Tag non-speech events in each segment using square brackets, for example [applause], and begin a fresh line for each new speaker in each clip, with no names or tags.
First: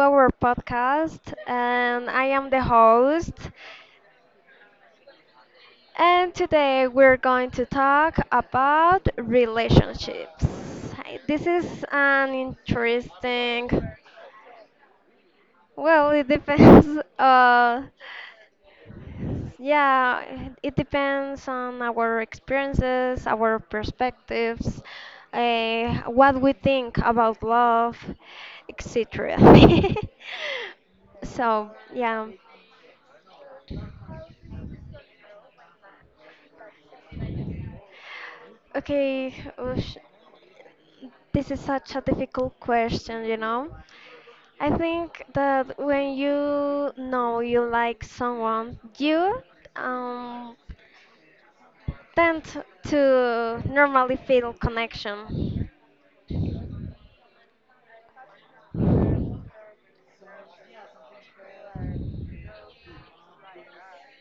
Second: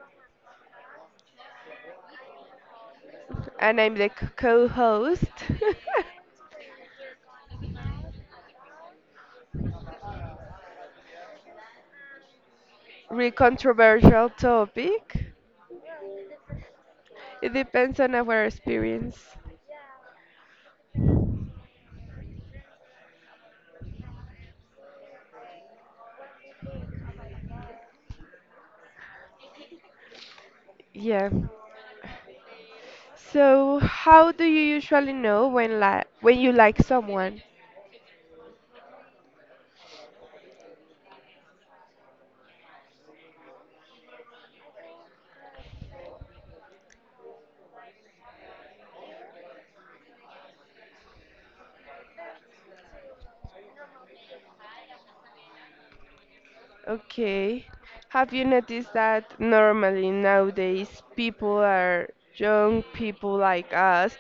our podcast, and I am the host.
[laughs] and I'm the co-host. [laughs]
And today we're going to talk about relationships. Hi, this is an
Real
interesting,
controversial topic.
well, it depends. [laughs]
It
Uh,
depends on our experience.
Yeah, it depends on our experiences, our perspectives, what we think about love, etc. [laughs]
Yeah.
So, yeah.
So, how do you usually know when li when you like someone?
Okay, oosh, this is such a difficult question, you know? I think that when you know you like someone, you um, tend to normally feel connection.
Okay. Have you noticed that normally nowadays people are young people like us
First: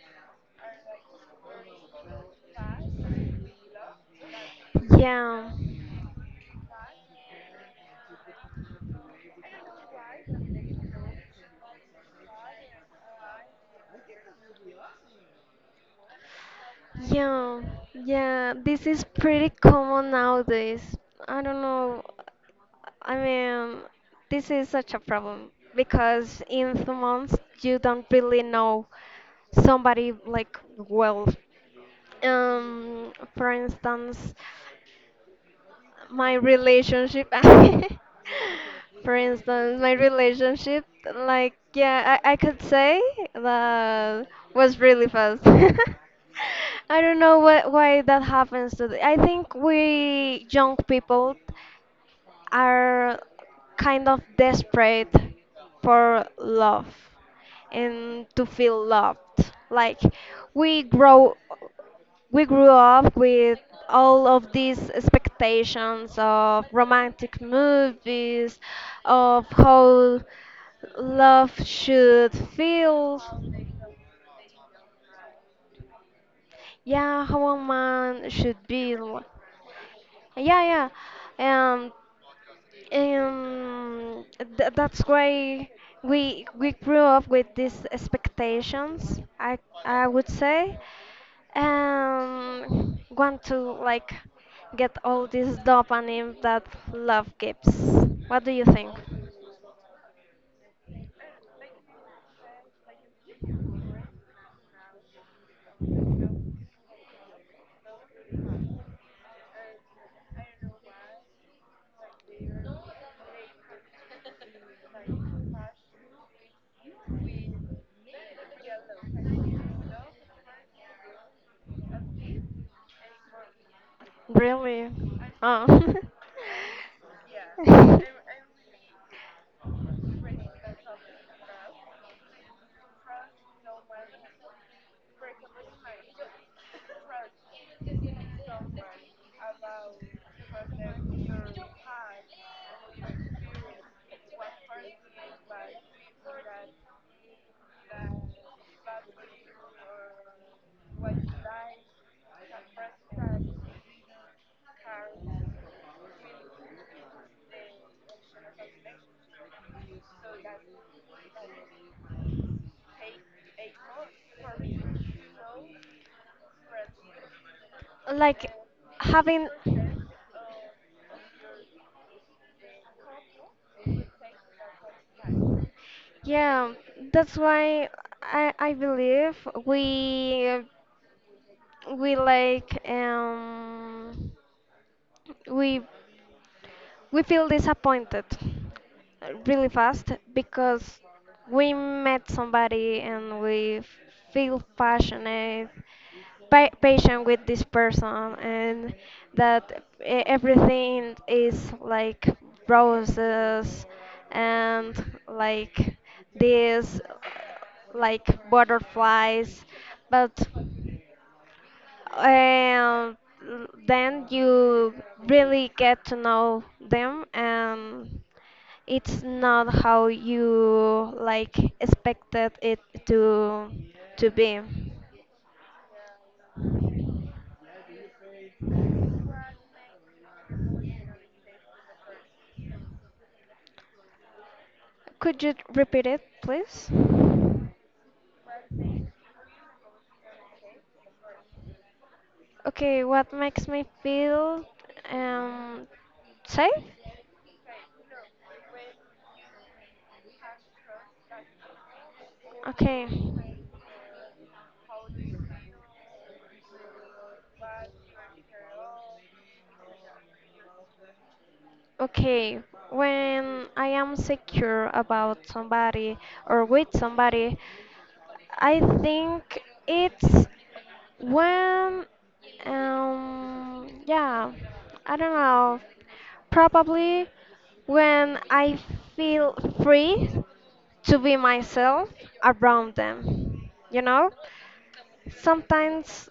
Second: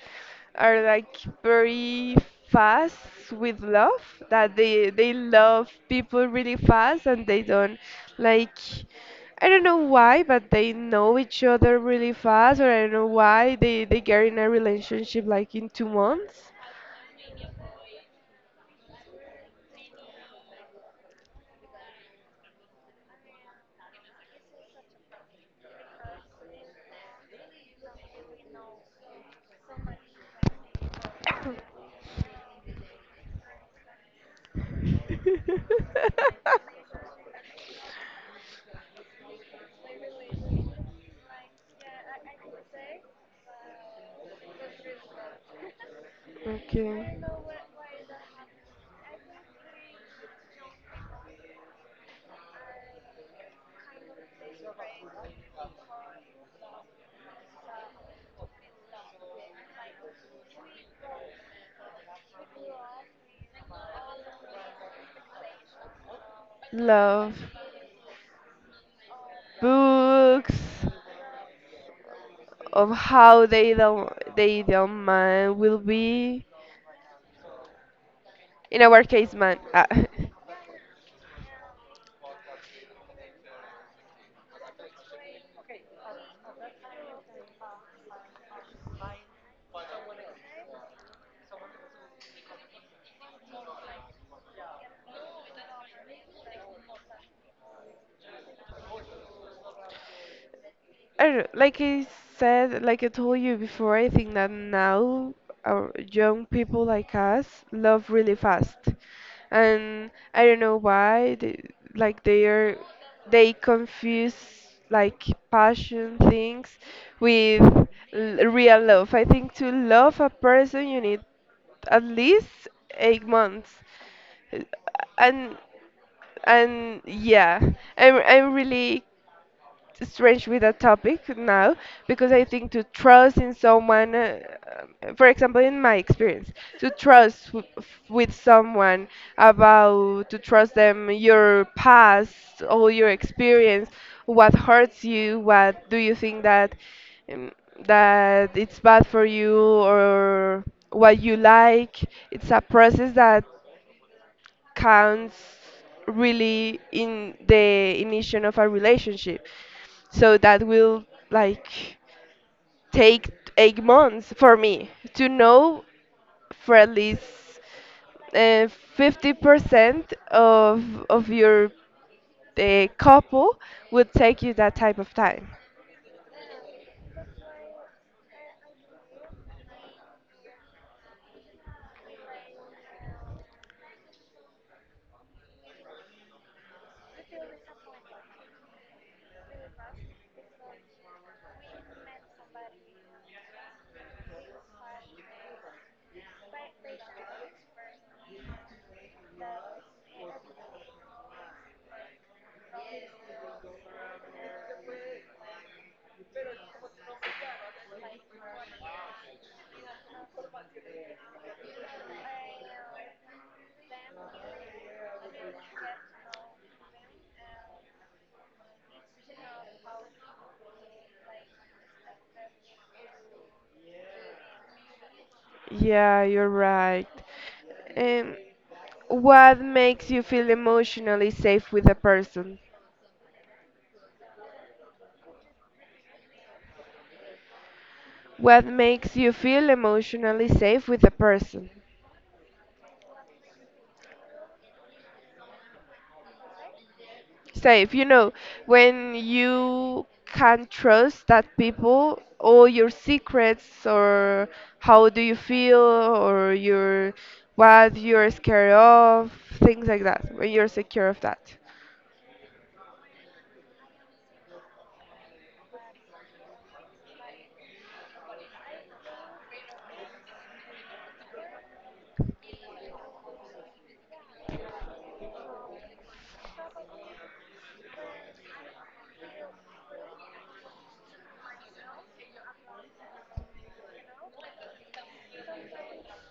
are like very fast with love, that they
Yeah.
love people really fast and they don't like, I don't know why, but they know each other really fast, or I don't know why they get in a relationship like in 2 months.
Yeah, yeah, this is pretty common nowadays. I don't know. I mean, this is such a problem because in the months you don't really know somebody like well. For instance
[laughs]
my relationship [laughs] for instance my relationship I could say that was really fast. [laughs] I
Okay.
don't know why that happens to I think we young people are kind of desperate for love and to feel loved. Like we grow we grew up with all of these expectations of
Love
romantic movies, of how
books.
love should
Of
feel.
how the ideal man will be.
Yeah, how a man should
In
be.
our case, man. [laughs]
Yeah, yeah. Um, Um, th that's why we grew up with these expectations. I would say, want to like get all this dopamine that love gives. What do you think?
I don't know, like I said, like I told you before, I think that now our young people like us love really fast, and I don't know why. They, like they are, they confuse like passion things with real love. I think to love a person, you need at least 8 months. Uh,
Really?
and
Oh.
and yeah, I'm
[laughs]
I'm really strange with that topic now because I think to trust in someone, for example, in my experience, to trust with someone, about to trust them your past, all your experience, what hurts you, what do you think that um, that it's bad for you, or what you like. It's a process that counts really in the initiation of a relationship. So that will like take 8 months for me to know, for at least
Like
uh,
having,
50% of your couple, would take you that type of time.
yeah, that's why I believe we we like we we feel disappointed really fast because we met somebody and we feel passionate, patient with this person and everything is like roses and like this, like butterflies, but and then you really get to know them and it's not how you like expected it to to be.
Yeah, you're right. Um, what makes you feel emotionally safe with a person?
Could you repeat it please?
What makes you feel emotionally safe with a person?
Okay, what makes me feel um safe?
Safe, you know, when you can trust that people, all your
Okay
secrets, or how do you feel, or your what you're scared of, things like that, when you're secure of that.
Okay, when I am secure about somebody or with somebody, I think it's when, yeah, I don't know. Probably when I feel free to be myself around them, you know? Sometimes,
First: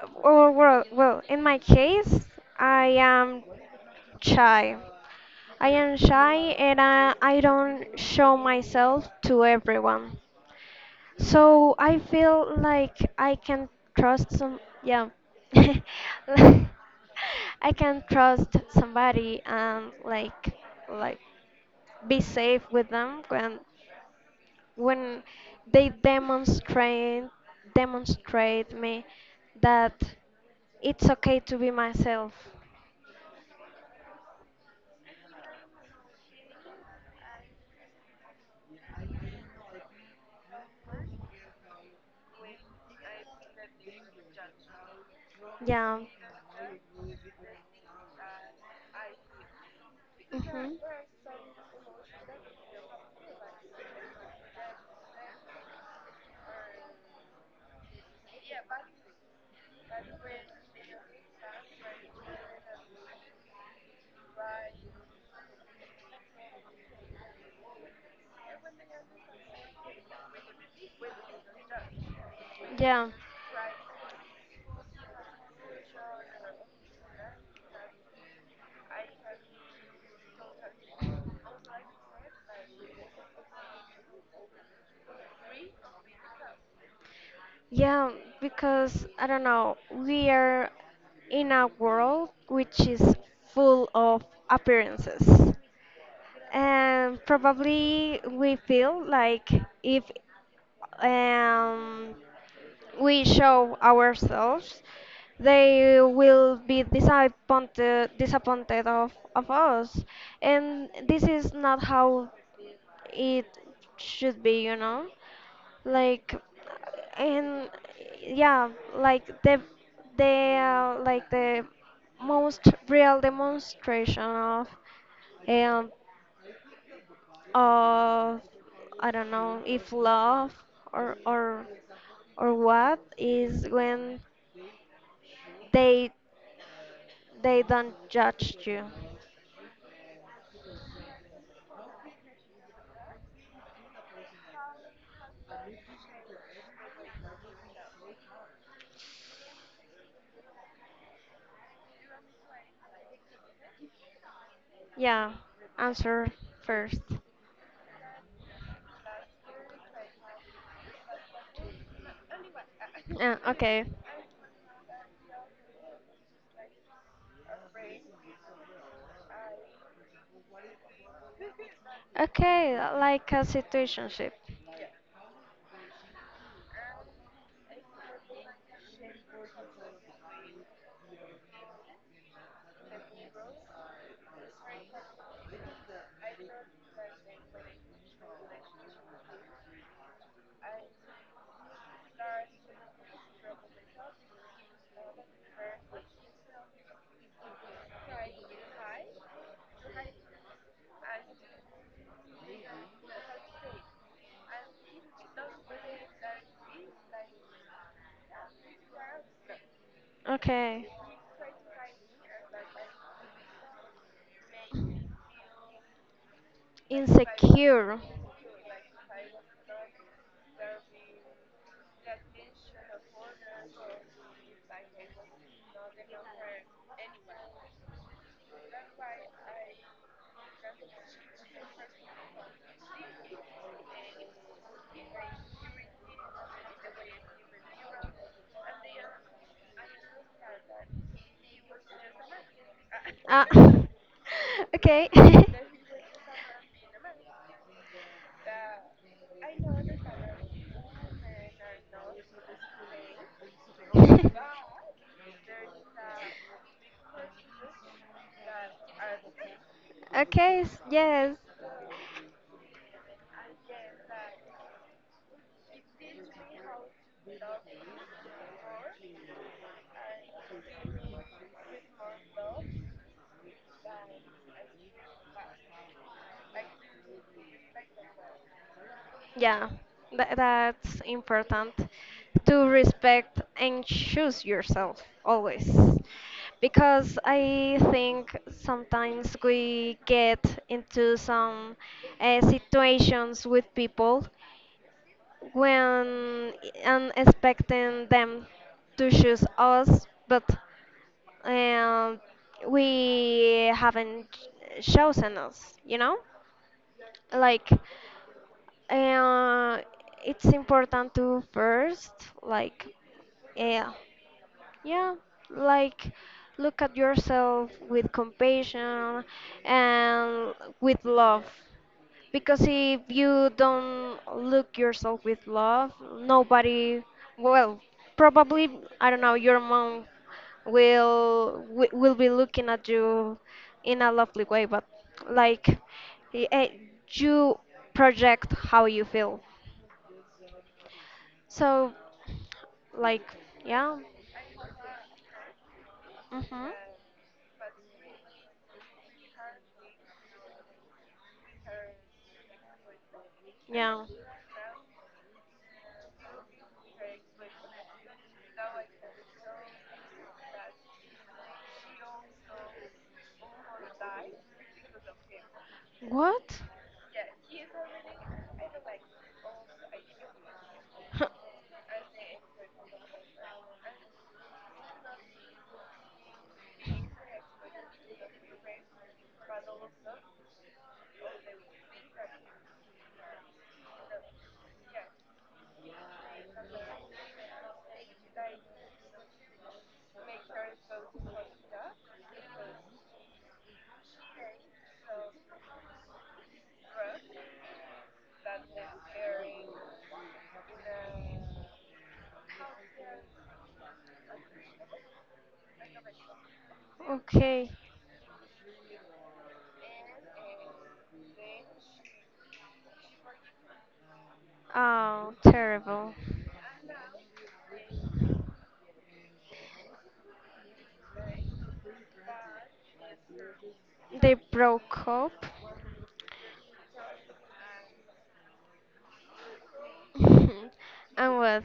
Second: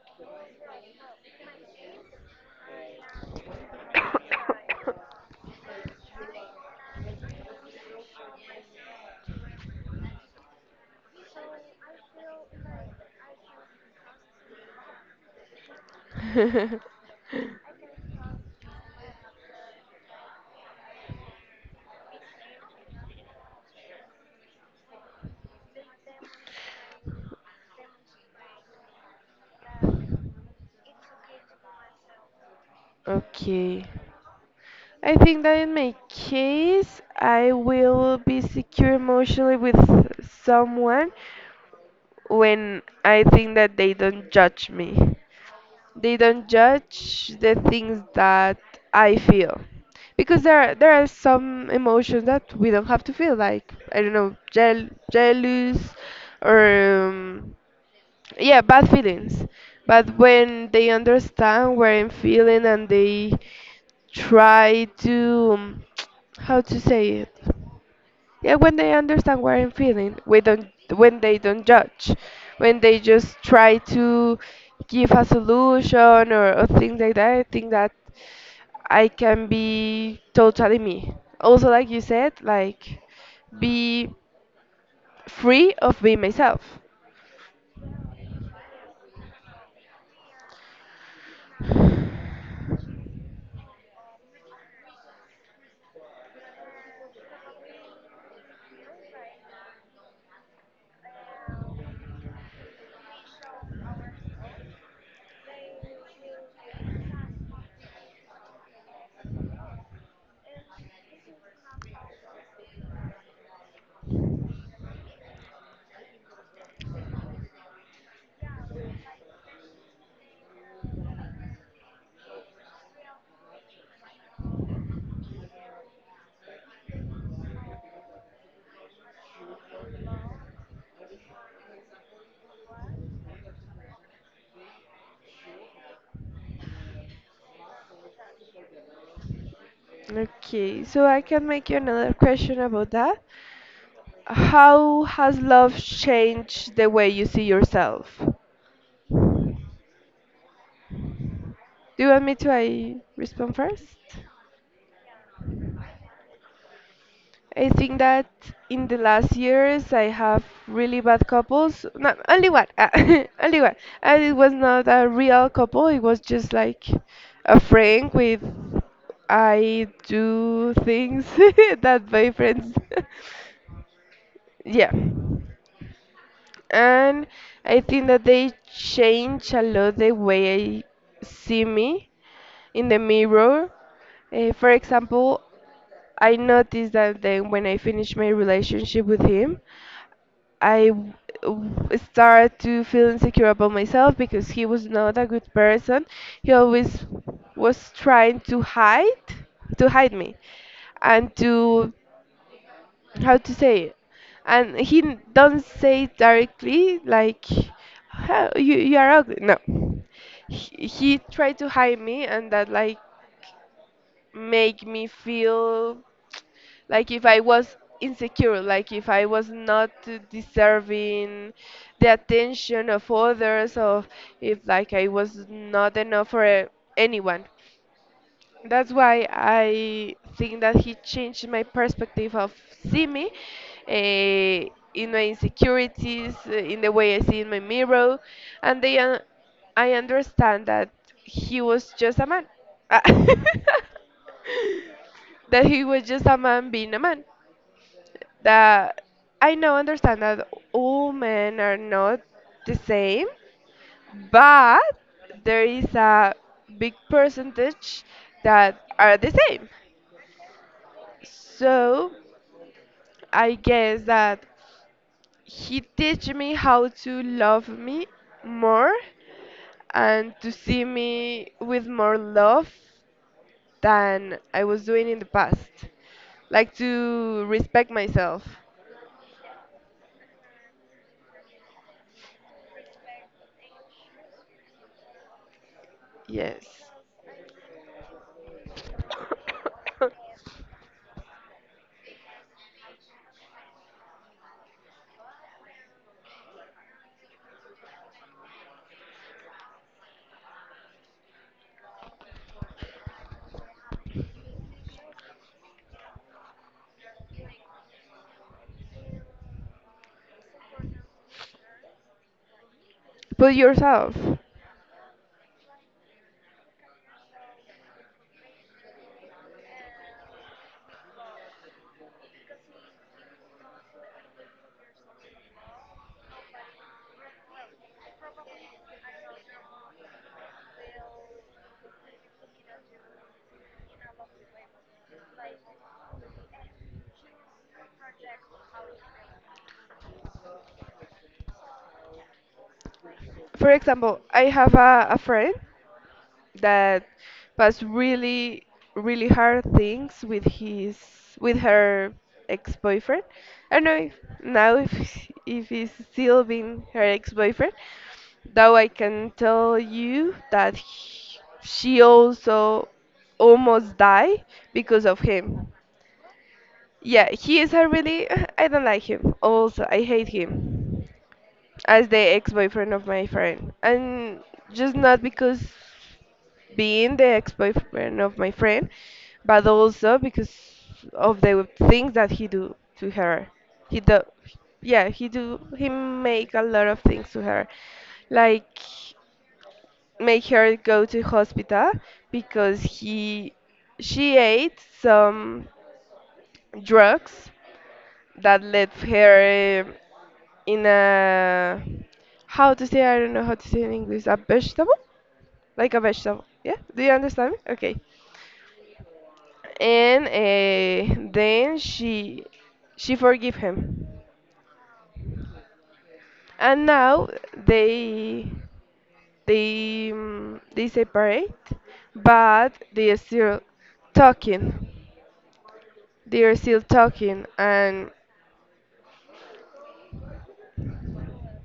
well, in my case, I am shy. I am shy and I don't show myself to everyone. So I feel like I can trust some, yeah. [laughs]
[laughs]
I can trust somebody and like be safe with them when when they demonstrate me that it's okay to be myself.
Okay. I think that in my case, I will be secure emotionally with someone when I think that they don't judge me.
Yeah.
They don't judge the things that I feel. Because
Hmm.
there are some emotions that we don't have to feel, like, I don't know, jealous, or, yeah, bad feelings. But when they understand what I'm feeling and they try to, [tsk] how to say it? Yeah, when they understand what I'm feeling, we don't when they don't judge, when they
Yeah.
just try to give a solution or things like that, I think that I can be totally me. Also, like you said, like be free of being myself.
Yeah, because I don't know, we are in a world which is full of appearances. And probably we feel like if um, we show ourselves, they will be disappointed, of us. And this is not how it should be, you know? Like and yeah, like the most real demonstration of um of I don't know if love or or or what, is when they they don't judge you.
Okay, so I can make you another question about that. How has love changed the way you see yourself? Do you want me to I respond first?
Yeah, answer first.
I think that in the last years I have really bad couples. Not only one, [laughs] only one.
Okay.
And it was not a real couple. It was just like a friend with I do things [laughs] that my friends.
Okay, like a situationship.
[laughs] Yeah. And I think that they change a lot the way I see me in the mirror. For example, I noticed that then when I finished my relationship with him, I w- started to feel insecure about myself because he was not a good person. He always was trying to hide me, and to how to say it, and he don't say it directly like how you, you are ugly, no.
Okay.
He, he tried to hide me, and that like make me feel like if I was
Insecure.
insecure, like if I was not deserving the attention of others, or if like I was not enough for anyone. That's why I think that he changed my perspective of see me uh, in my insecurities, in the way I see in my mirror, and they, I understand that he was just a man. Ah.
Ah,
[laughs]
[laughs] okay. [laughs]
That he was just a man being a man. That I now understand that all men are not the same, but there is a big percentage that are the same.
Okay, s- yes.
So I guess that he teach me how to love me more, and to see me with more love than I was doing in the past. Like to respect myself.
Yeah, that's important to respect and choose yourself always.
Yes.
Because I think sometimes we
[coughs]
get into some situations with people when and expecting them to choose us, but um, we haven't chosen us, you know? Like, uh, it's important to first, like,
But
yeah,
yourself.
yeah, like, look at yourself with compassion and with love. Because if you don't look yourself with love, nobody, well, probably, I don't know, your mom will be looking at you in a lovely way, but like y- eh, you project how you feel. So, like,
For
yeah,
example, I have a friend
mhm,
that passed really really hard things with his with her ex-boyfriend. I don't know
yeah.
if now if he's still been her ex-boyfriend, though I can tell you that he, she also almost died because of him.
What?
Yeah, he is a really [laughs] I don't like him. Also, I hate him
[laughs]
as the ex-boyfriend of my friend. And just not because being the ex-boyfriend of my friend, but also because of the things that he do to her. He do, yeah, he do, he make a lot of things to her, like make her go to hospital because he, she ate some drugs that lets her in a how to say, I don't know how to say in English, a vegetable, like a vegetable, yeah, do you understand me?
Okay.
Okay. And then she forgive him,
Oh, terrible.
and now they they separate, but they are still
They
talking.
broke up.
They are still talking. And
[laughs] And what?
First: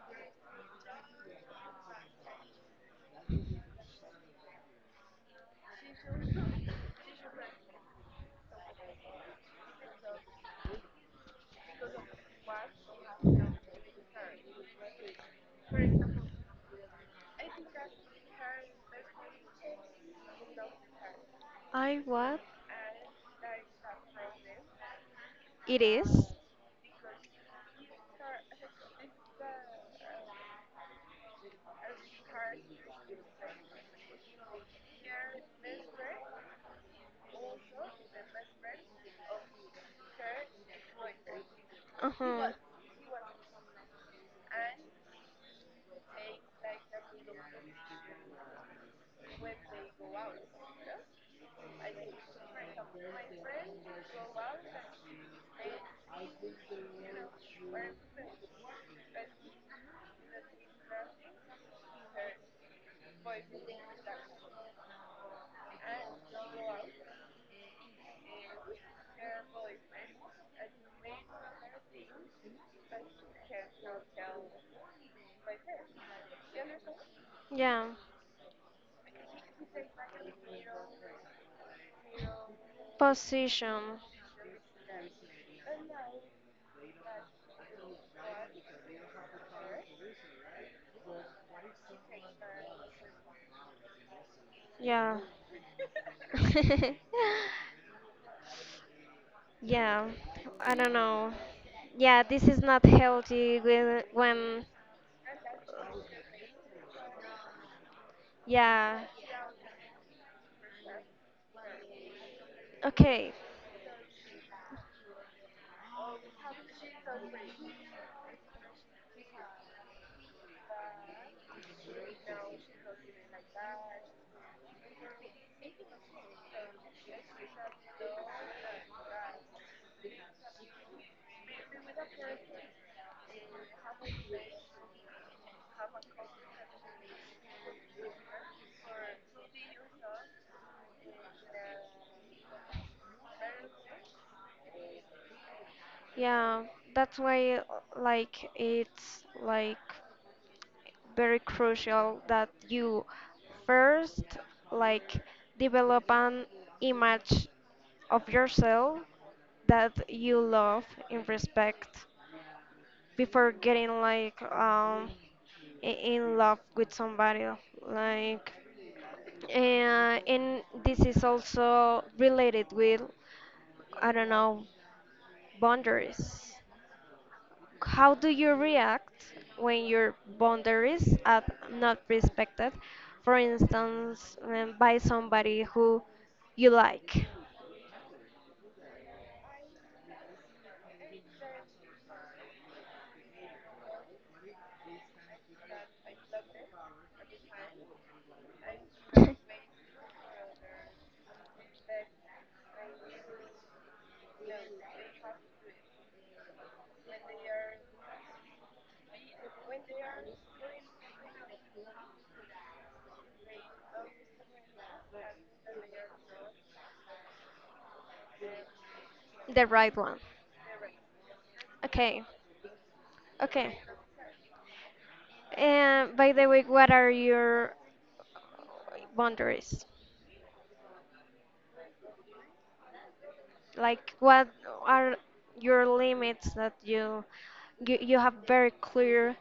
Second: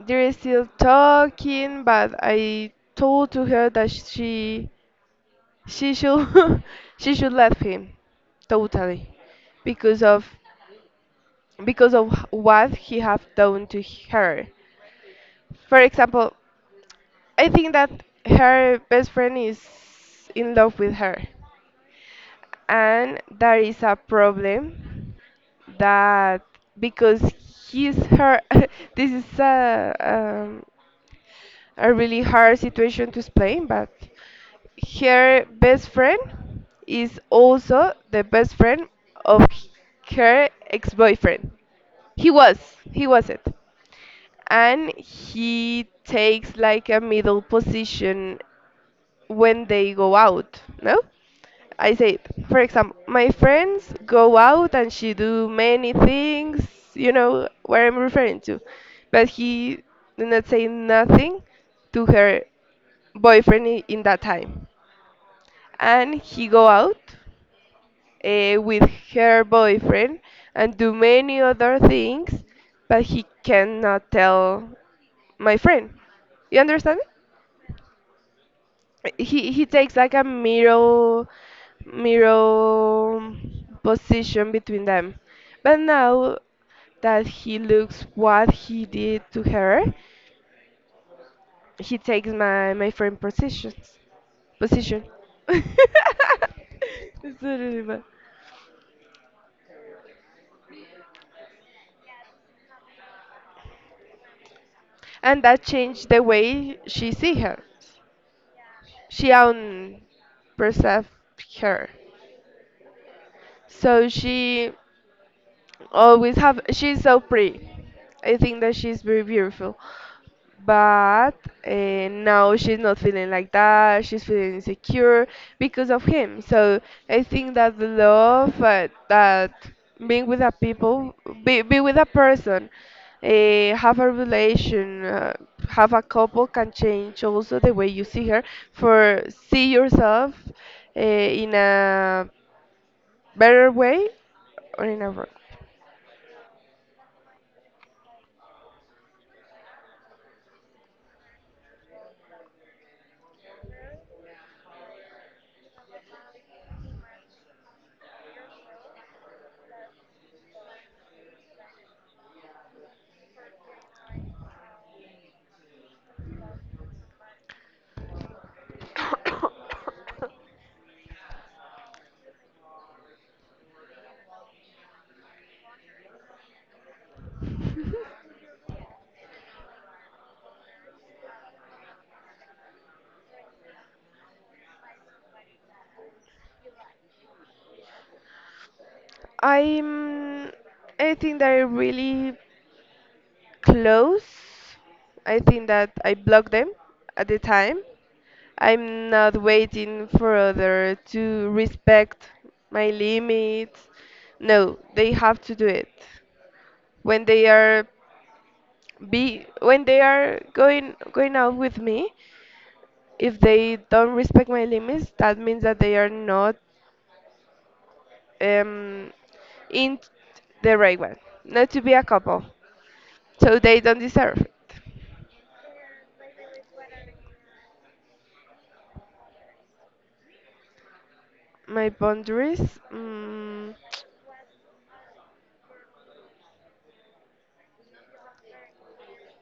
they are still talking, but I told to her that she should [laughs] she should let him totally, because of because of what he have done to her. For example, I think that her best friend is in love with her,
I what?
and there is a problem
It is.
that because he's her [laughs] this is a really hard situation to explain, but her best friend is also the best friend of her ex-boyfriend.
Uh
He
huh.
was, he was it. And he takes like a middle position when they go out, no? I said, for example, my friends go out and she do many things, you know what I'm referring to. But he did not say nothing to her boyfriend in that time, and he go out with her boyfriend and do many other things, but he cannot tell my friend, you understand me?
Yeah.
He takes like a mirror
Position.
position between them. But now that he looks what he did to her, he takes my friend position.
Yeah.
[laughs]
[laughs]
It's so really
[laughs]
bad.
Yeah, I don't know. Yeah, this is not healthy when
And that changed the way she see her.
yeah,
She un perceived her.
okay,
So she always have she's so pretty, I think that she's very beautiful, but now she's not feeling like that, she's feeling insecure because of him. So I think that the love that being with a people, be with a person, have a relation, have a couple, can change also the way you see her, for see yourself in a better way or in a wrong.
yeah, that's why like it's like very crucial that you first like develop an image of yourself that you love and respect before getting like I- in love with somebody like and,
[coughs]
and this is also related with I don't know, boundaries. How do you react when your boundaries are not respected, for instance by somebody who you like?
I'm I think they're really close. I think that I blocked them at the time. I'm not waiting for other to respect my limits. No, they have to do it. When they are be when they are going out with me, if they don't respect my limits, that means that they are not um,
The right
in
one.
the right one, not to be a
Okay.
couple, so
Okay,
they don't deserve it.
and by the way, what are your boundaries?
My boundaries, mm,
Like, what are your limits that you have very clear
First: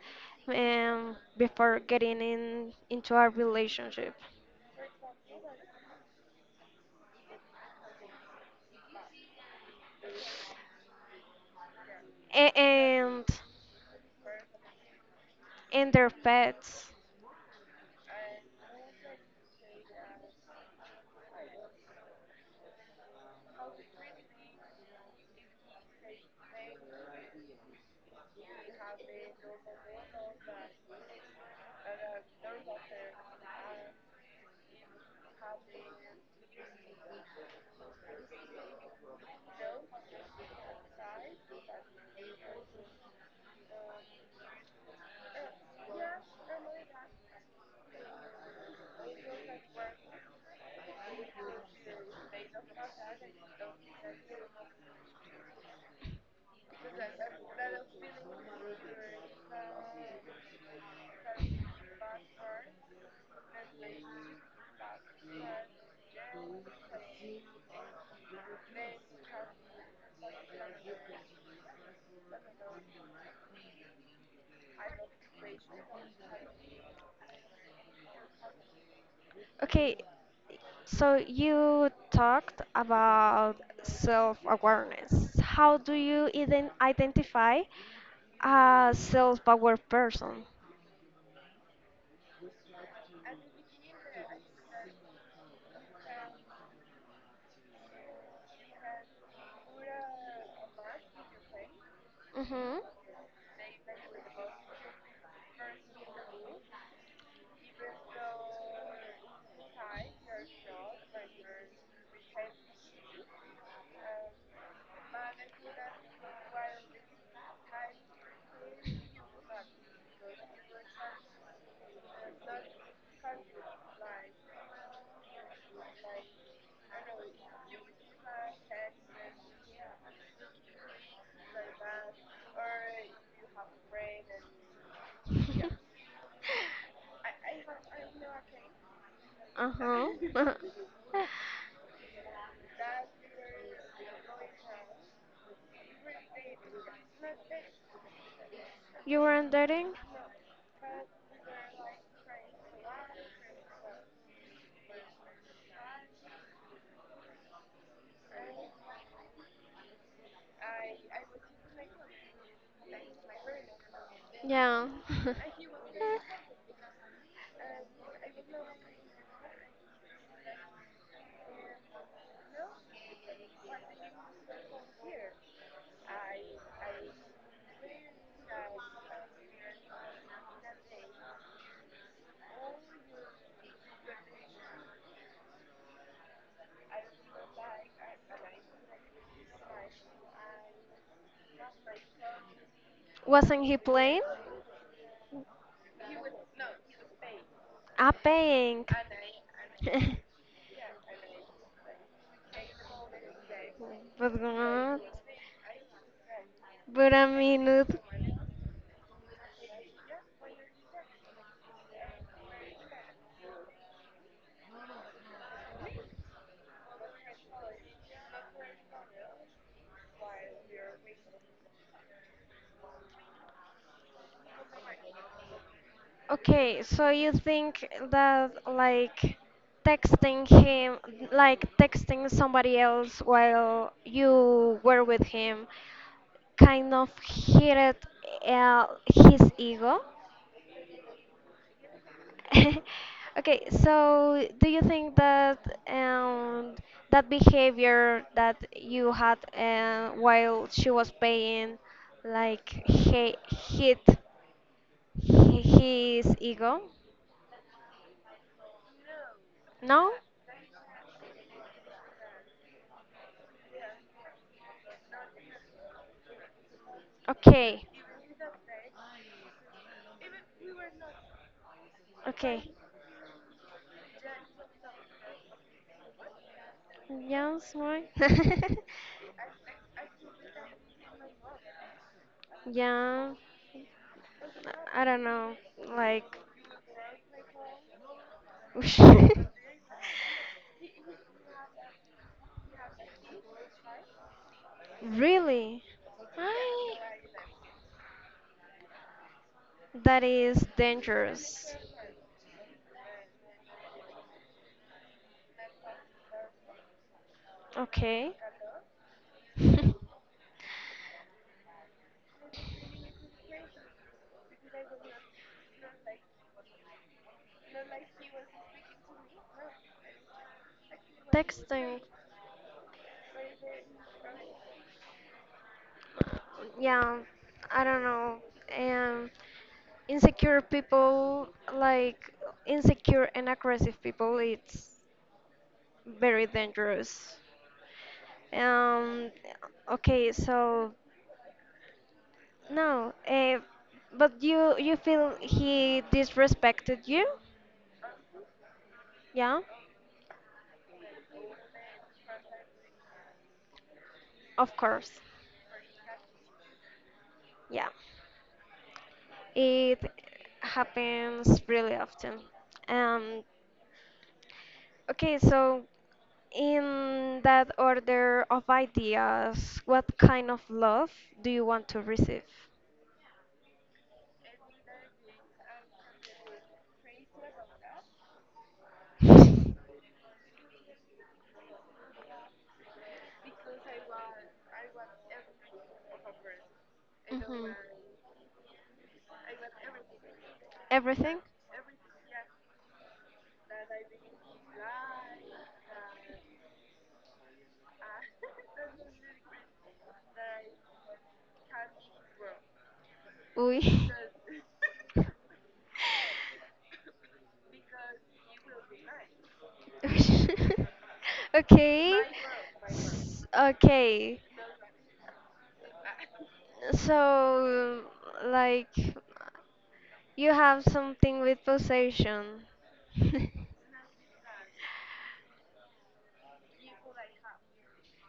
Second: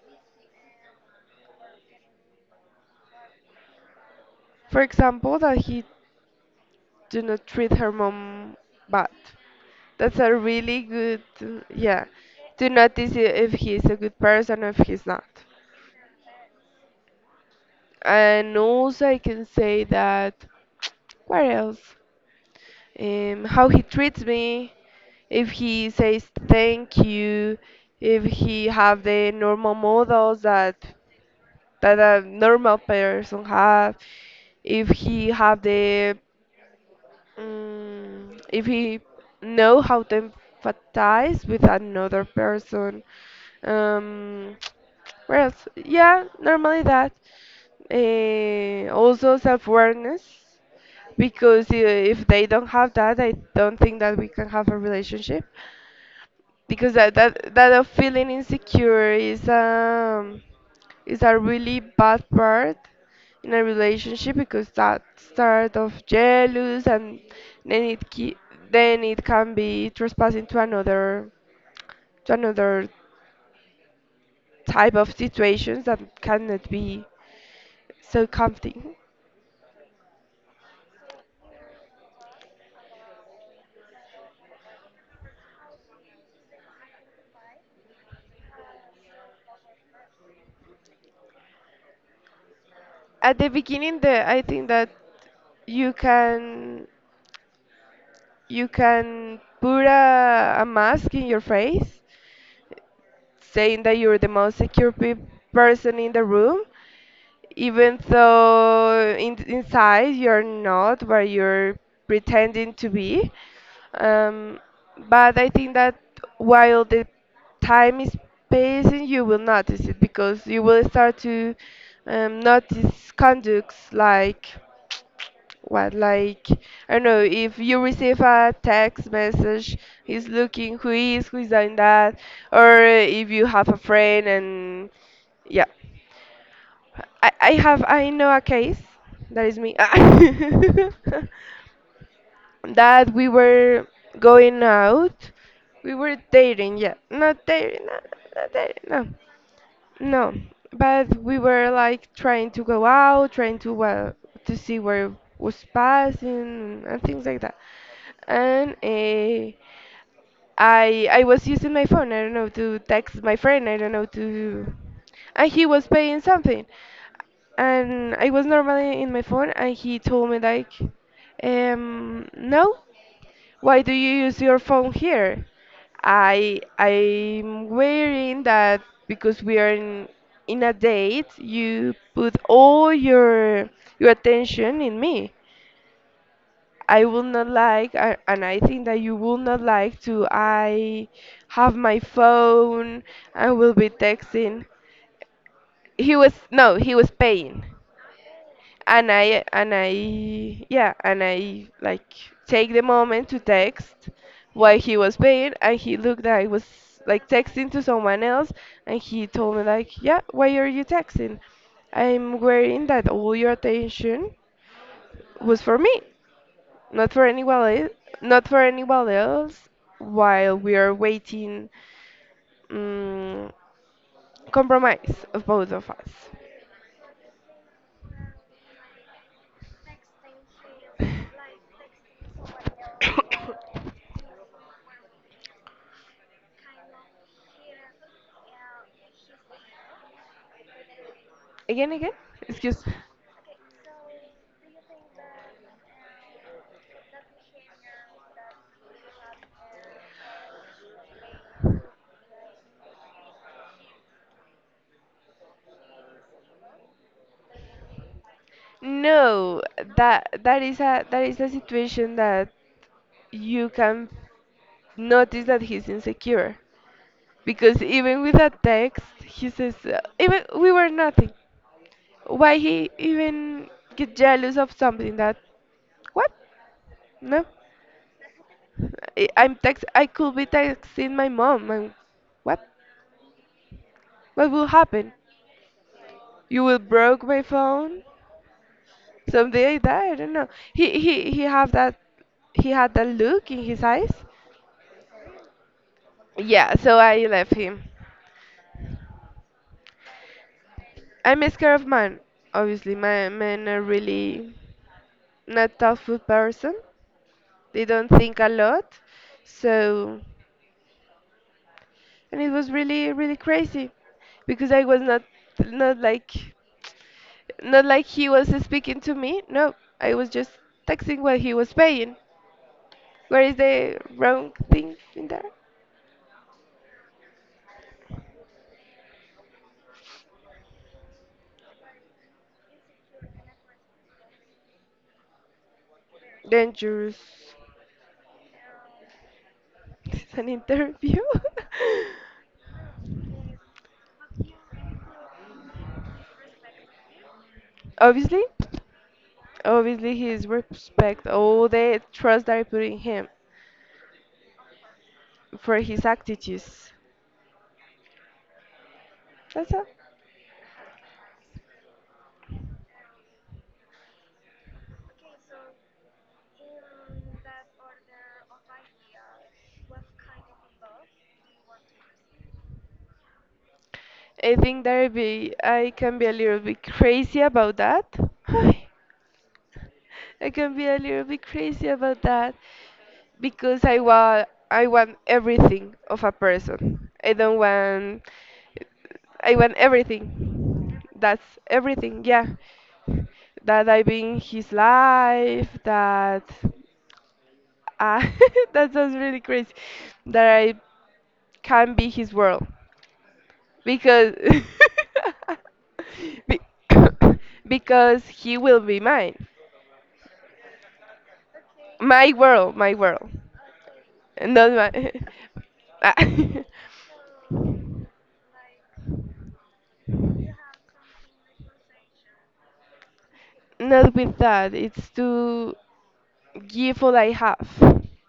before getting in into a relationship?
for example, that he do not treat her mom bad. That's a really good, yeah.
A-
To notice if he's a good person or if he's not.
and their pets.
And also, I can say that. [tsk] What else? Um, how he treats me, if he says thank you, if he have the normal models that that a normal person have, if he have the mm, if he know how to empathize with another person. Um, [tsk] where else? Yeah, normally that. Also self-awareness, because if they don't have that, I don't think that we can have a relationship, because that that of feeling insecure is a really bad part in a relationship, because that start of jealous, and then it then it can be trespassing to another type of situations that cannot be so comforting.
Okay, so you talked about self-awareness. How do you even identify a self-aware person?
At the beginning, the I think that you can you can put a mask in your face
Mm-hmm.
saying that you're the most secure person in the room, even though in, inside you're not where you're pretending to be. Um, but I think that while the time is passing, you will notice it because you will start to notice conducts like. What, like, I don't know, if you receive a text message, he's looking who is doing that, or if you have a friend and yeah.
[laughs]
I have, I know a case, that is me, [laughs]
Uh-huh. [laughs]
that we were going out, we were dating, yeah, not dating, no, not dating, no.
You weren't dating?
No, but we were like trying to go out, trying to see where was passing and things like that. And I was using my phone. I don't know to text my friend. I don't know to,
Yeah.
and
[laughs]
he was paying something. And I was normally in my phone, and he told me like, no, why do you use your phone here? I'm worrying that because we are in a date, you put all your attention in me. I will not like, and I think that you will not like to. I have my phone and
Wasn't
will
he
be
playing?
texting. He was no, he was paying.
Ah, paying.
and I and
[laughs]
I yeah, and I like take the moment to text
But
while he
what?
was paying and he looked that I was
But I
like
mean,
texting to
it-
someone else and he told me like, yeah, why are you texting? I'm worrying that all your attention was for me, not for anyone else, not for anyone else, while we are waiting, um, compromise of both of us.
[laughs] okay. So you think that like texting him, like texting somebody else while you were with him, kind of hit uh, his ego?
Again, again,
[laughs]
excuse.
Okay, so do you think that um, that behavior that you had while she was paying, like he hit his ego?
No,
No?
that is a that is a situation that you can notice that he's insecure because
Okay,
even with that text, he says even we were nothing. Why
okay.
he even get jealous of something that what? No,
Yes, why? [laughs]
I'm text. I could be texting my mom. And what?
Yeah,
What will
I
happen?
don't know. Like,
You will broke my phone?
[laughs]
Something like that. I don't know. He have that. He had that look in his eyes.
really?
Yeah,
Ay,
so I left him.
that is
I'm a
dangerous.
scared of men. Obviously, my men are really not thoughtful person. They don't
Okay.
think a lot. So,
[laughs]
and it was really, really crazy because I was not, not like, not like he was speaking to me. No, I was just texting what he was
Texting,
paying. Where is the wrong thing in there?
yeah, I don't know. Um, Insecure people, like insecure and aggressive people, it's very dangerous.
Dangerous. [laughs]
Um, okay,
It's an
so
interview. [laughs]
no, but you feel he disrespected you?
Obviously.
Yeah,
Obviously, his respect all the trust that I put in him
of course.
for his attitudes.
Yeah,
That's all.
it happens really often. Um, Okay, so in that order of ideas, what kind of love do you want to receive?
I think that I can be a little bit crazy about that.
Mhm.
[sighs] I can be a little bit crazy about that because I want everything of a person. I don't want, I want everything.
Everything?
That's everything. Yeah. That I've been his life, that, ah, [laughs] that sounds really crazy. That I can be his world
Uy.
because [laughs] be- [coughs] because he will be mine.
[laughs] Okay.
My world, my
S-
world.
okay.
Not my [laughs] ah. [laughs]
So, like, you have something with possession. [laughs]
Not with that. It's to give all I have.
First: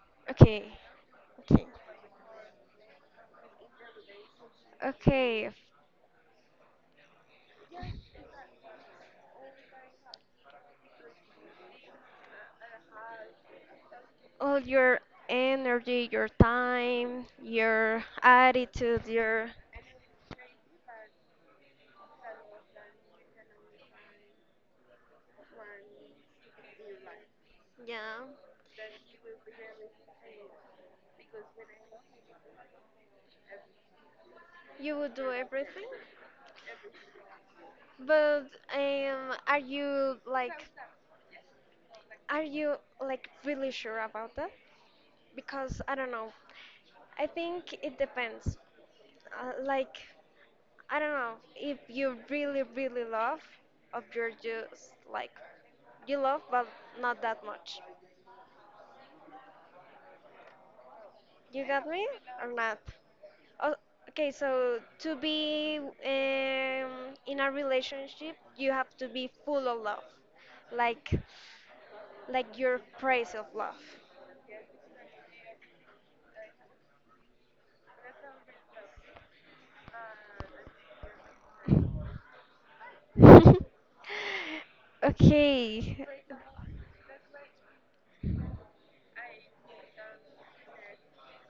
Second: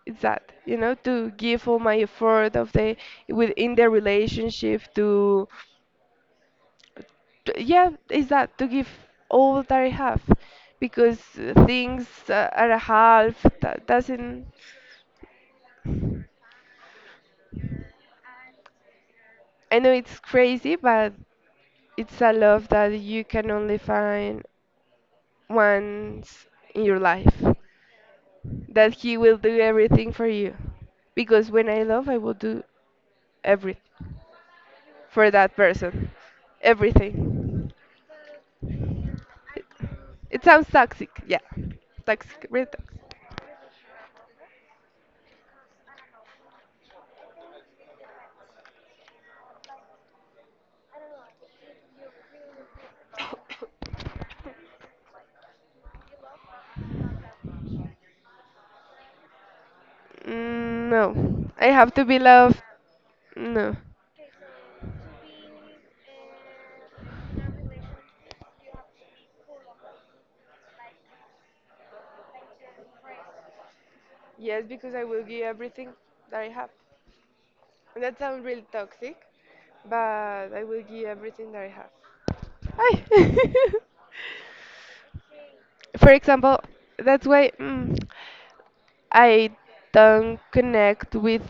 It's that
Okay.
you know to
Okay.
give all my effort of the within the relationship
Okay.
to
f-
yeah, is that to give all that I have because things are a half that doesn't.
All your energy, your time, your attitude, your
I know it's crazy, but it's a love that you can only find once in your life.
yeah.
That he will do everything for you. Because when I love, I will do everything
You would
for
do
that
everything.
person. Everything.
But are you
It
like
sounds toxic, yeah.
are
Toxic, really
you
toxic.
like really sure about that? Because I don't know. I think it depends. Like I don't know if you really really love, or you're just like you love but not that much.
Mm, no,
You
I
got
have to
me
be
or
loved.
not? Oh,
No.
okay, so to be um, in a relationship, you have to be full of love, like like your praise of love.
Yes, because I will give everything that I have. And that sounds really toxic, but I will give everything that I have. Ay.
[laughs]
[laughs]
Okay,
For example, that's why I don't connect with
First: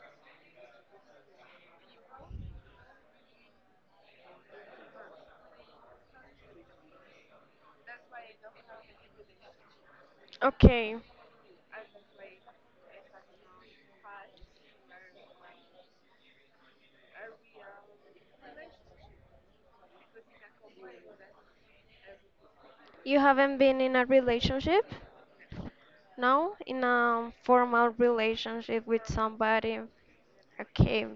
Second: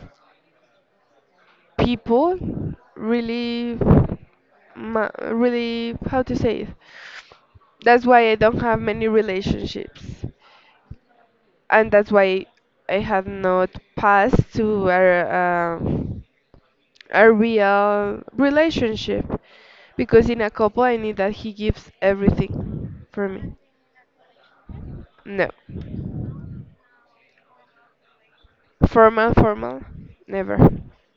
people really really how to say it, that's why I don't have many relationships,
okay.
and that's why I have not passed to a real relationship because in a couple I need that he gives everything
You
for me.
haven't been in a relationship?
No,
No, in a formal relationship with
formal, formal,
somebody.
never,
Okay,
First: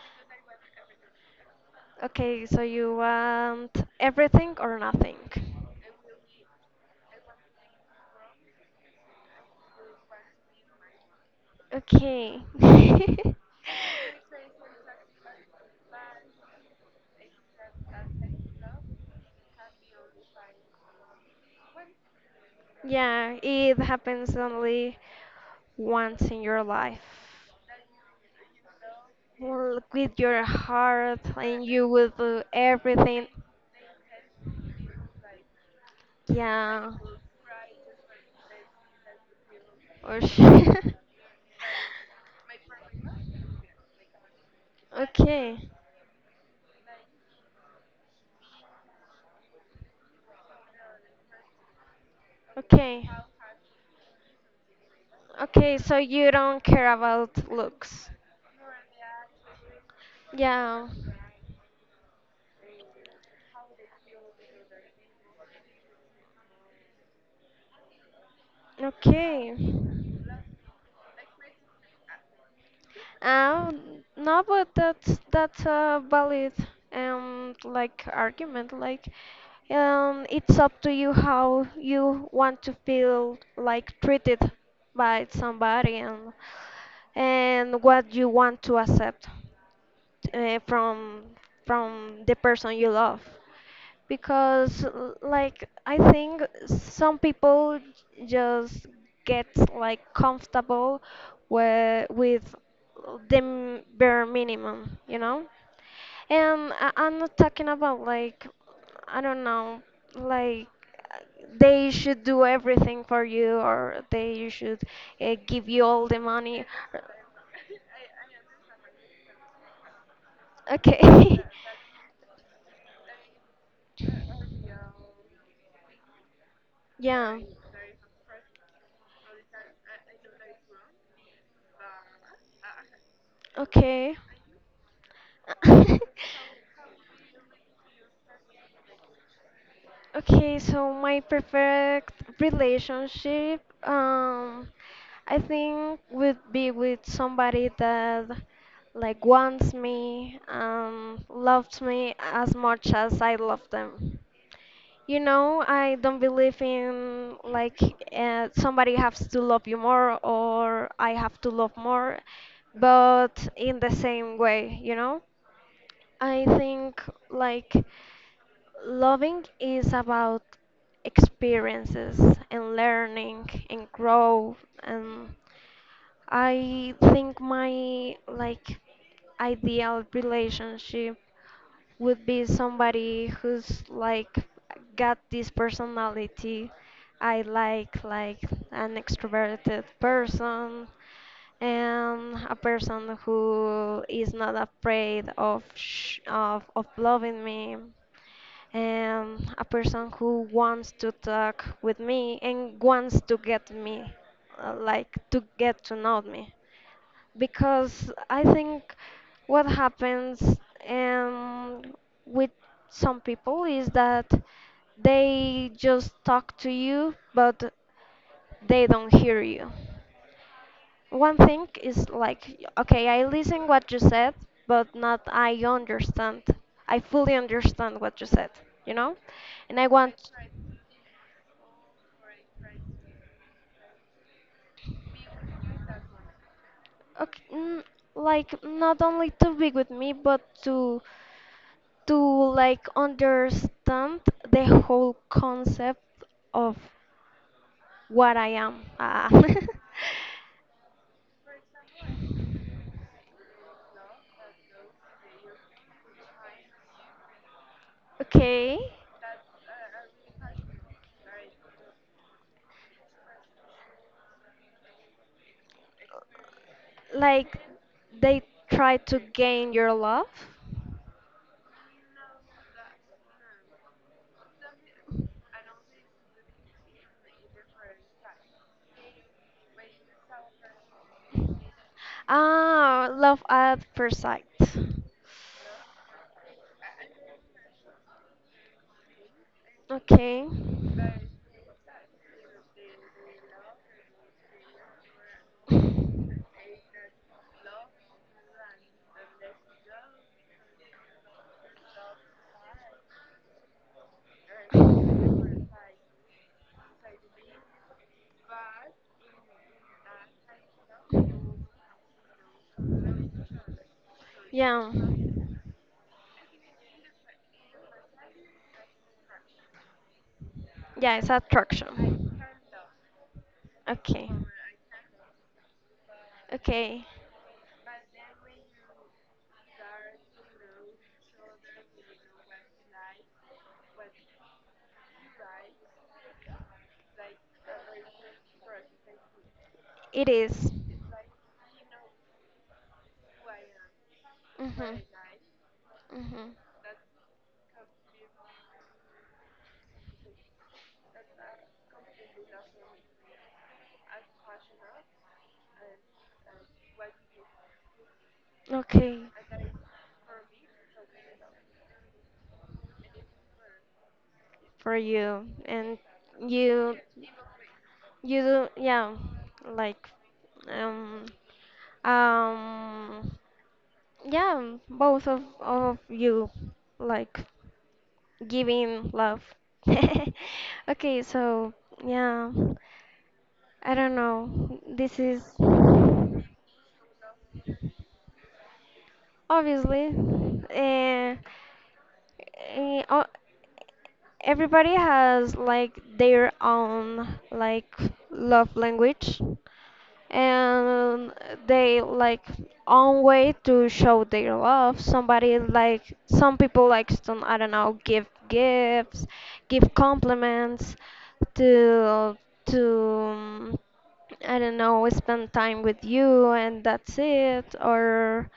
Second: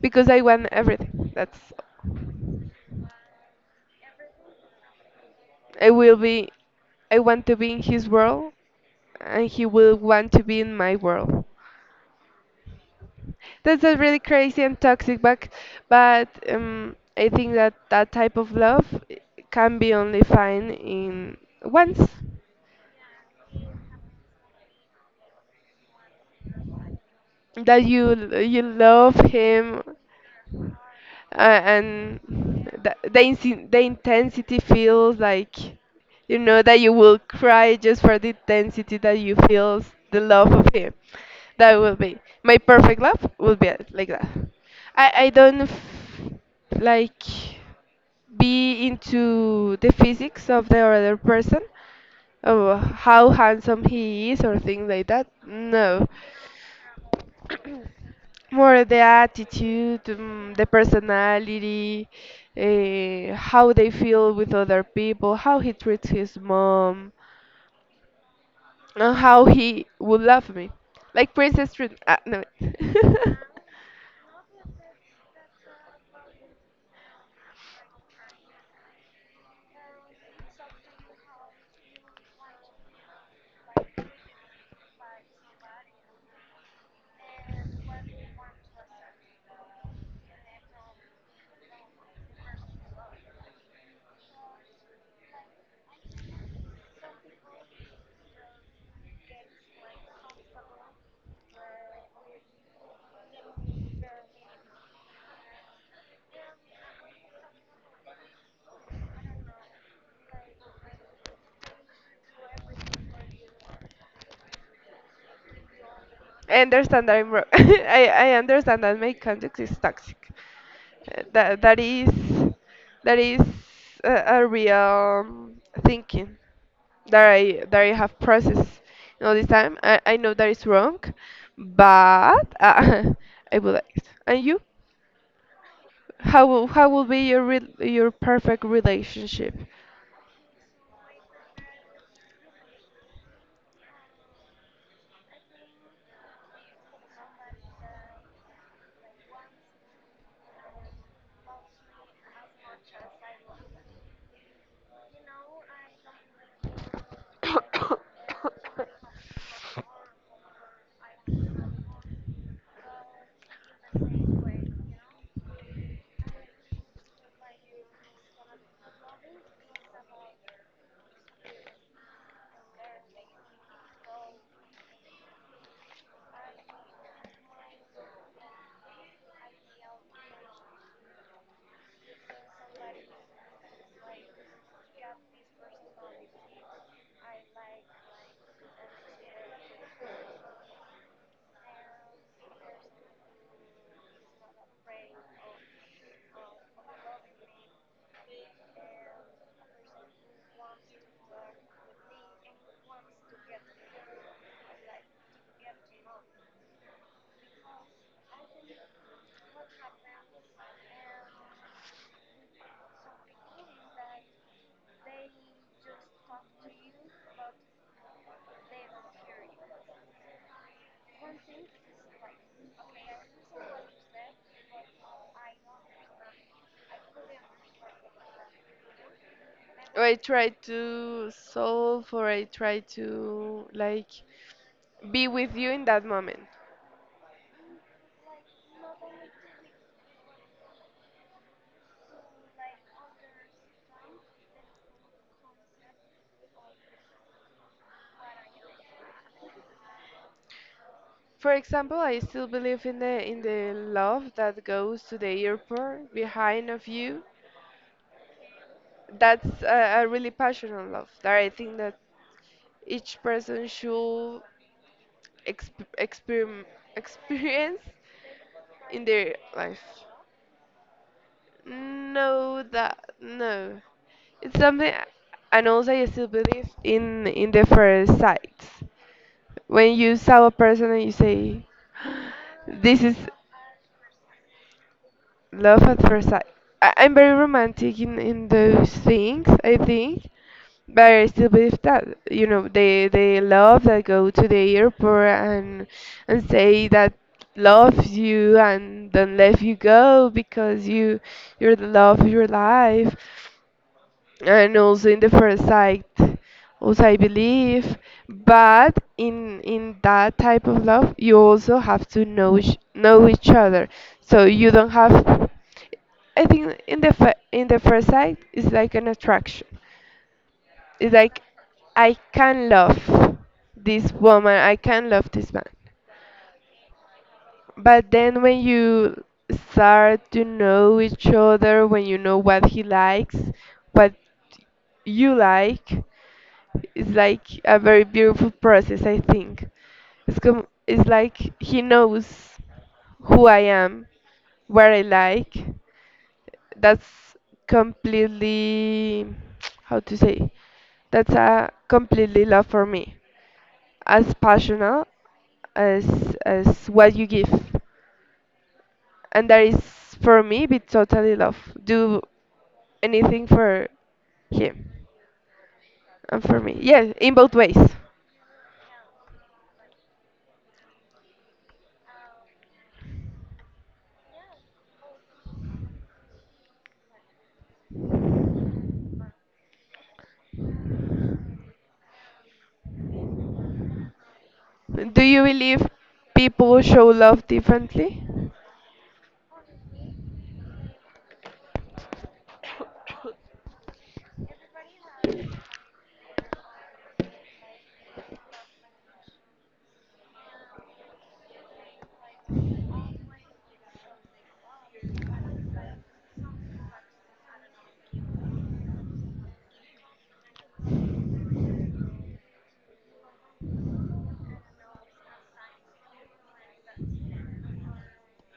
because I want everything that's,
okay. So you want everything or nothing?
I will be, I want to be in his world, and he will want to be in my world.
Okay. [laughs]
That's a really crazy and toxic, but I think that that type of love can be only found in once.
Yeah, it happens only once in your life.
That you love
Well,
him,
with your heart, and you will
and
do everything.
the intensity feels like you know that
Yeah.
you will cry just for the intensity that you feel the
Or sh-
love of
[laughs]
him. That will be my perfect love will be like that. I don't
Okay.
f- Like be into the physics of the other person of
Okay.
how handsome he is or things like that.
Okay, so
No,
you don't care about looks.
more the attitude, the
Yeah.
personality, how they feel with other people, how he treats his mom, and how
Okay.
he would love me. Like Princess treat. Ah, no. [laughs]
Um, no, but that's a valid like argument. Like, it's up to you how you want to feel like treated by somebody and what you want to accept from from the person you love because like I think some people just get like comfortable with the bare minimum, you know? And I'm not talking about like I don't know, like uh, they should do everything for you or they should give you all the
I
money.
understand that I'm wrong. [laughs] I understand that my conduct is toxic.
Okay.
Uh,
[laughs]
That, that is that is a, a real thinking. That
Yeah.
I have processed in all this time. I know that it's wrong, but [laughs] I would like it.
Okay.
And you?
[laughs]
How will be your re your perfect relationship? [coughs]
Okay, so my perfect relationship, um, I think would be with somebody that like wants me and loves me as much as I love them. You know, I don't believe in like somebody has to love you more or I have to love more, but in the same way, you know? I think like loving is about experiences and learning and grow and I think my like ideal relationship would be somebody who's like got this personality I like an extroverted person and a person who is not afraid of sh of loving me and a person who wants to talk with me and wants to get me, like to get to know me, because I think what happens um, with some people is that they just talk to you, but they don't hear you. One thing is like, okay, I listen what you said, but not I understand. I fully understand what you said, you know? And I
I
want
try to solve or I try to like be with you in that moment.
Okay, mm, like not only to be with me, but to like understand the whole concept of what I am. Ah. [laughs]
For example, I still believe in the love that goes to the airport behind of you.
Okay,
That's a really passionate love that I think that each person should exp- experim-
like
experience
they try
in
to
their
gain your
life.
love.
No, that no. It's something, and also I still believe in the first sight. When you saw a person and you say, [gasps] "This
Ah,
is,
love at first sight.
love at first sight. I'm very romantic in those things, I think,
Okay.
but I still believe that you know they love that go to the airport and say that loves you and don't let you go because you you're the love of your life, and also in the first sight also I believe, but in that type of love you also have to know each other so you don't
Yeah.
have. I think in in the first sight it's like an attraction, it's
Yeah, it's
like I
attraction.
can love this
Okay.
woman, I can love this man,
Okay.
but then when you start to know each other, when you know what he likes, what you like, it's like a very beautiful process, I think.
It is.
It's like he knows who I am, what
Mhm.
I like.
Mhm.
That's completely, [tsk] how to say, that's a completely love for me. As passionate as as what you give,
Okay.
and that is for me be totally love, do anything for him.
For you and
And for me,
you
yes, in both ways.
you do yeah, like um um yeah, both of you like giving love. [laughs] Okay, so yeah, I don't know. This
Do
is.
you believe people show love differently?
Obviously, uh, eh, o- everybody has like their own like love language and they like own way to show their love somebody like some people like to I don't know give gifts, give compliments, to to um, I don't know, spend time with you and that's it or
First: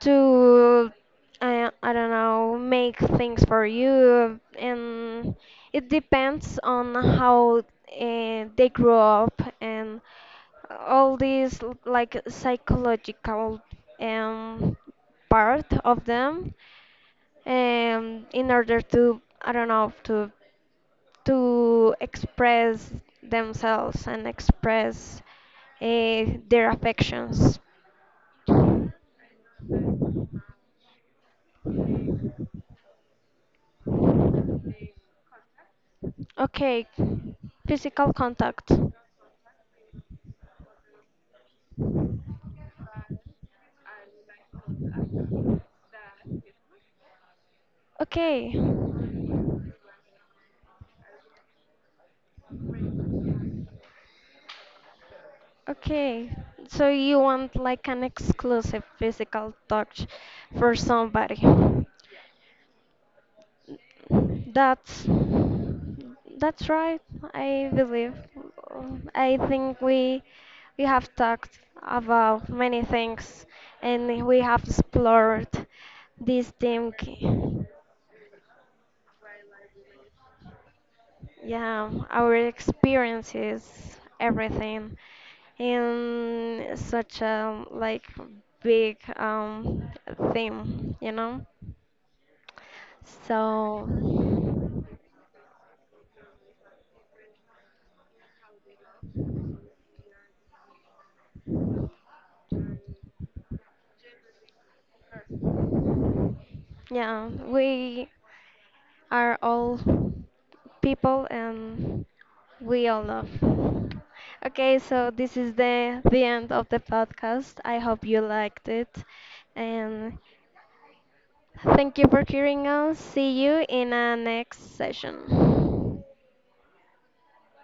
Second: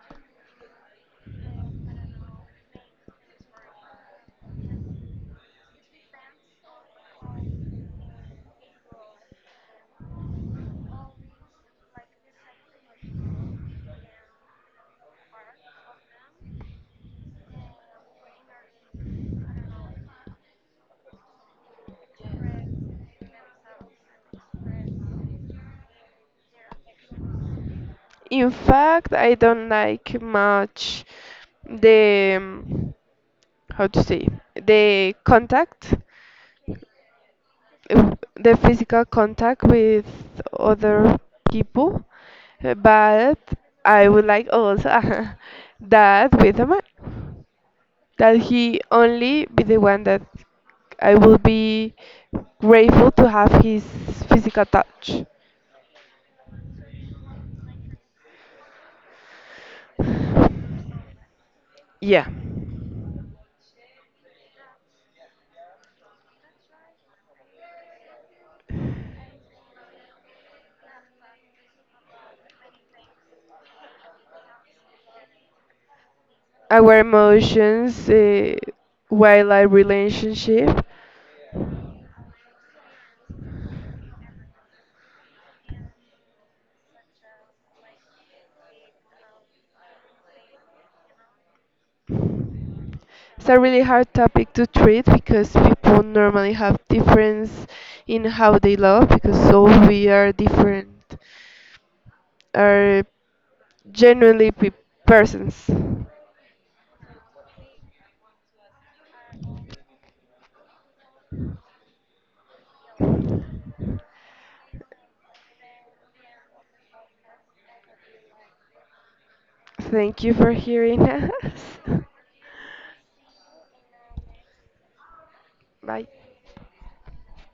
to I don't know, make things for you and it depends on how they grew up and all these like psychological um, part of them, in order to I don't know to express themselves and express their affections.
In fact, I don't like much the how to say, the contact,
Okay, physical
the
contact.
physical contact with other people, but I would like also [laughs] that with a man, that
Okay,
he only be the one that I will be grateful to have his physical touch.
okay. So you want like an exclusive physical touch for somebody.
Yeah,
That's that's right. I believe. I think we have talked about many things and we have explored this
our
thing.
emotions, while a relationship.
Yeah, our experiences, everything in such a like big theme, you know?
It's a really
So
hard topic to treat because people normally have difference in how they love because so we are different, are genuinely persons.
yeah, we are all people and we all love. Okay, so this is the end of the podcast. I hope you liked it and
Thank you for hearing us.
thank you for hearing us. See
[laughs]
you in our next session.
Bye.